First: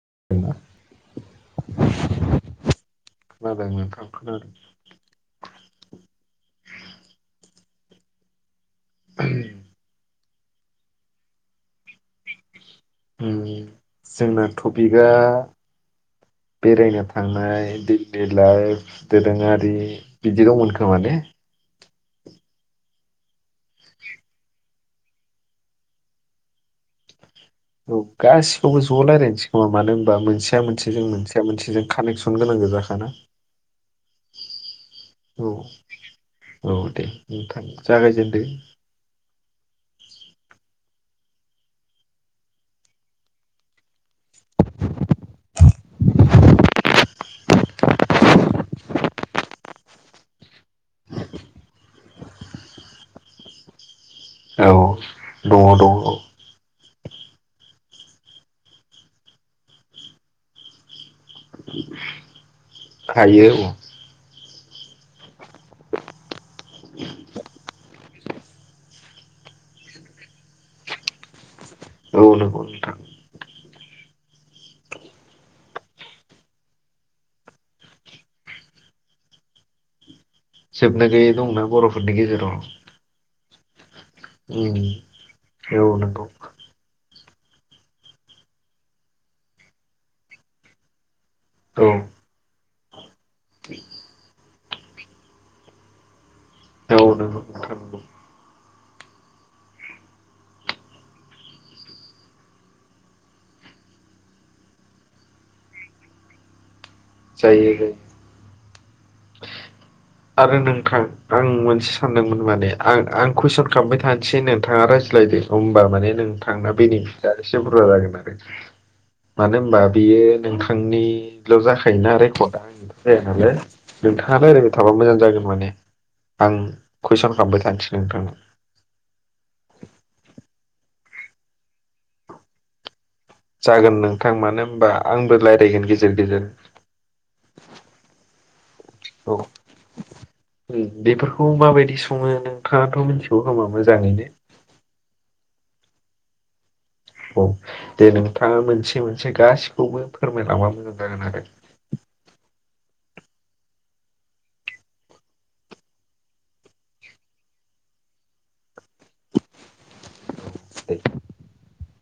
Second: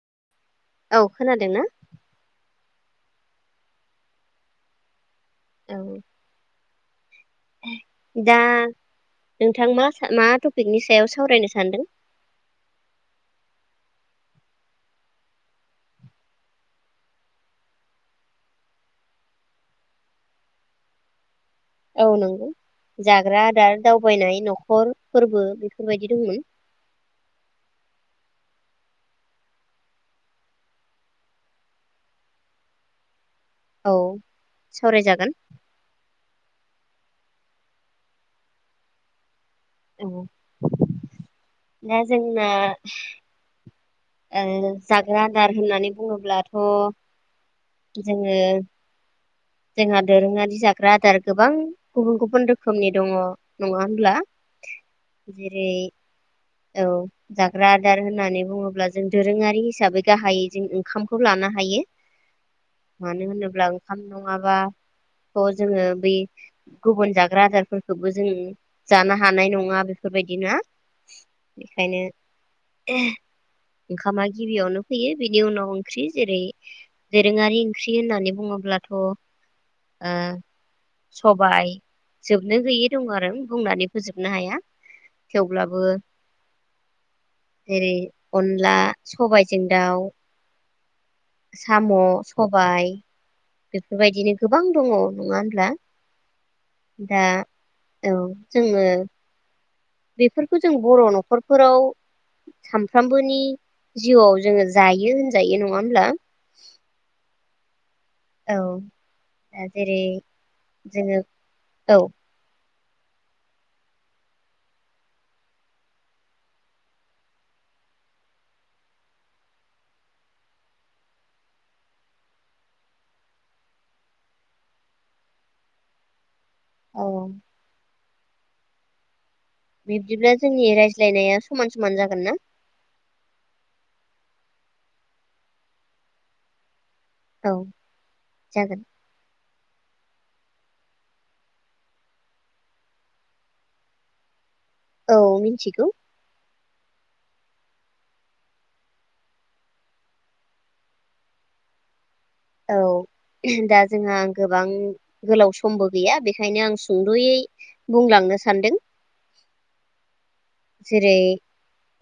[unintelligible] औ खोनादों ना? खोनादों नोंथां खोनादों औ दा नोंथां मा मा त पिकनि सायाव सावरायनो सान्दों। उम जोंना टपिकआ बेरायनो थांनाय दैलि लाइफ दोरोङारि बिदि दंमोन खोमाने? औ नोंगौ जाग्रा आदार दावबायनाय नखर फोरबो बेफोरबायदि दंमोन। औ गासिखौबो ज' रायलायनोसै खोमा मानो होनबा मोनसेया मोनसे जों मोनसेया मोनसेजों कानेक्सन गोनां गोजाखाना? औ सावरायजागोन औ औ दे नोंथां जागायजेनदो। दा जोंना ओ जाग्रा आदार होननानै बुङोब्लाथ' जोङो जोंहा दोरोङारि जा ग्रा आदार गोबां गुबुन गुबुन रोखोमनि दङ नङा होनब्ला? औ दङ जेरै दङ। औ जाग्रा आदार होननानै बुङोब्ला जों दोरोङारि हिसाबै गाहायै जों ओंखाम खौ लानो हायो मानो हायो होनोब्ला औ ओंखाम माबा अ जोङो बै गुबुन जाग्रा आदारफोरखोबो जो जों जानो हानाय नङा बेफोरबायदिना। औ नोंगौ नोंथां। ओंखामा गिबियावनो फैयो बिनि उनाव ओंख्रि जेरै दोरोङारि ओंख्रि होननानै बुङोब्लाथ थ ओ जोबनो गैयै दंना सबाय बर'फोरनि गेजेराव बुंनानैब उम औ नोंगौ। जेरै अनला सबायजों दाउ औ साम', सबाय बेफोरबायदिनो गोबां दं नङा होनबा। औ नंगौ नोथां नंगौ जोङो बेफोरखौ जों बर' न'खरफोराव सामफ्रामबोनि जिउआव जोङो जायो होनजायो नङा होमब्ला। जायो [unintelligible] औ जेरै आरो नोंथां जोङो आं मोनसे औ सानदोंमोन माने‌ आं आं कुइसन खालामबाय थानोसै नोंथाङा रायज्लायदो होमबा माने नोंथांना बेनिफिटआ एसे बुरजा जागोन आरो मानो होनबा बियो नोंथांनिल' जाखायोना रेकर्डआ आंनिथ' जाया नालाय नोंथाङारायलायबाय थाबा मोजां जागोन माने आं औ कुइसन खालामबाय थानोसै नोथांनाव। बिब्दिब्ला जोंनि रायज्लायनाया समान समान जागोन ना? जागोन नोंथां मानो होनबा आंबो रायज्लायगोन गेजेर गेजेर औ जागोन औ उम बेफोरखौ माबायदि सङो नोंथाङाथ' मिथिगौ खोमा मोजाङैनो? औ मिन्थिगौ। औ दे नोंथाङा मोनसे मोनसे गासिखौबो फोरमायलांबा मोजां जागोन आरो। औ दा जोंहा गोबां गोलाव समबो गैया बेखायनो आं सुंद'यै बुंलांनो सानदों। दे जेरै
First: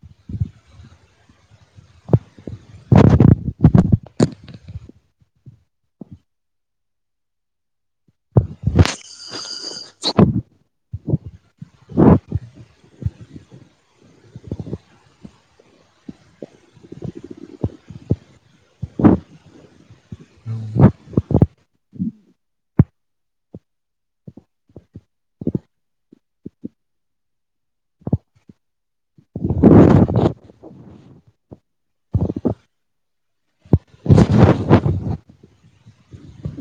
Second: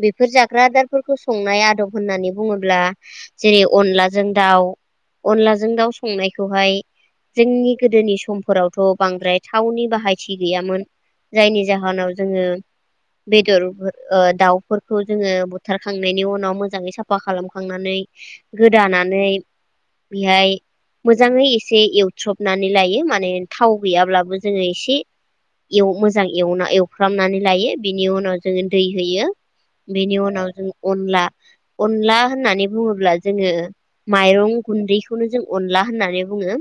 बेफोर जाग्रा आदार फोरखौ संनाय आदब होननानै बुङोब्ला जेरै अनलाजों दाउ अनलाजों दाउ संनायखौहाय जोंनि गोदोनि समफोरावथ' बांद्राय थावनि बाहायथि गैयामोन। जायनि जाहोनाव जोङो बेदर ओ दाउफोरखौ जोङो बुथारखांनायनि उनाव मोजाङै साफा खालामखांनानै गोदानानै बेहाय मोजाङै एसे एवथ्रबनानै लायो माने थाव गैयाब्लाबो जोङो एसे एव मोजां एवना एवफ्रामनानै लायो बिनि उनाव जोङो दै होयो बेनि उनाव जों अनला अनला होननानै बुङोब्ला जोङो माइरं गुन्दैखौनो जों अनला होननानै बुङो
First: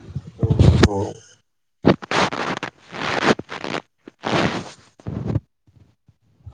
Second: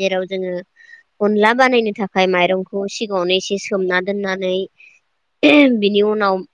जेराव जोङो औ औ अनला बानायनो थाखा ओमफ्राय माइरंखौ सिगाङावनो एसे सोमना दोननानै बिनि उनाव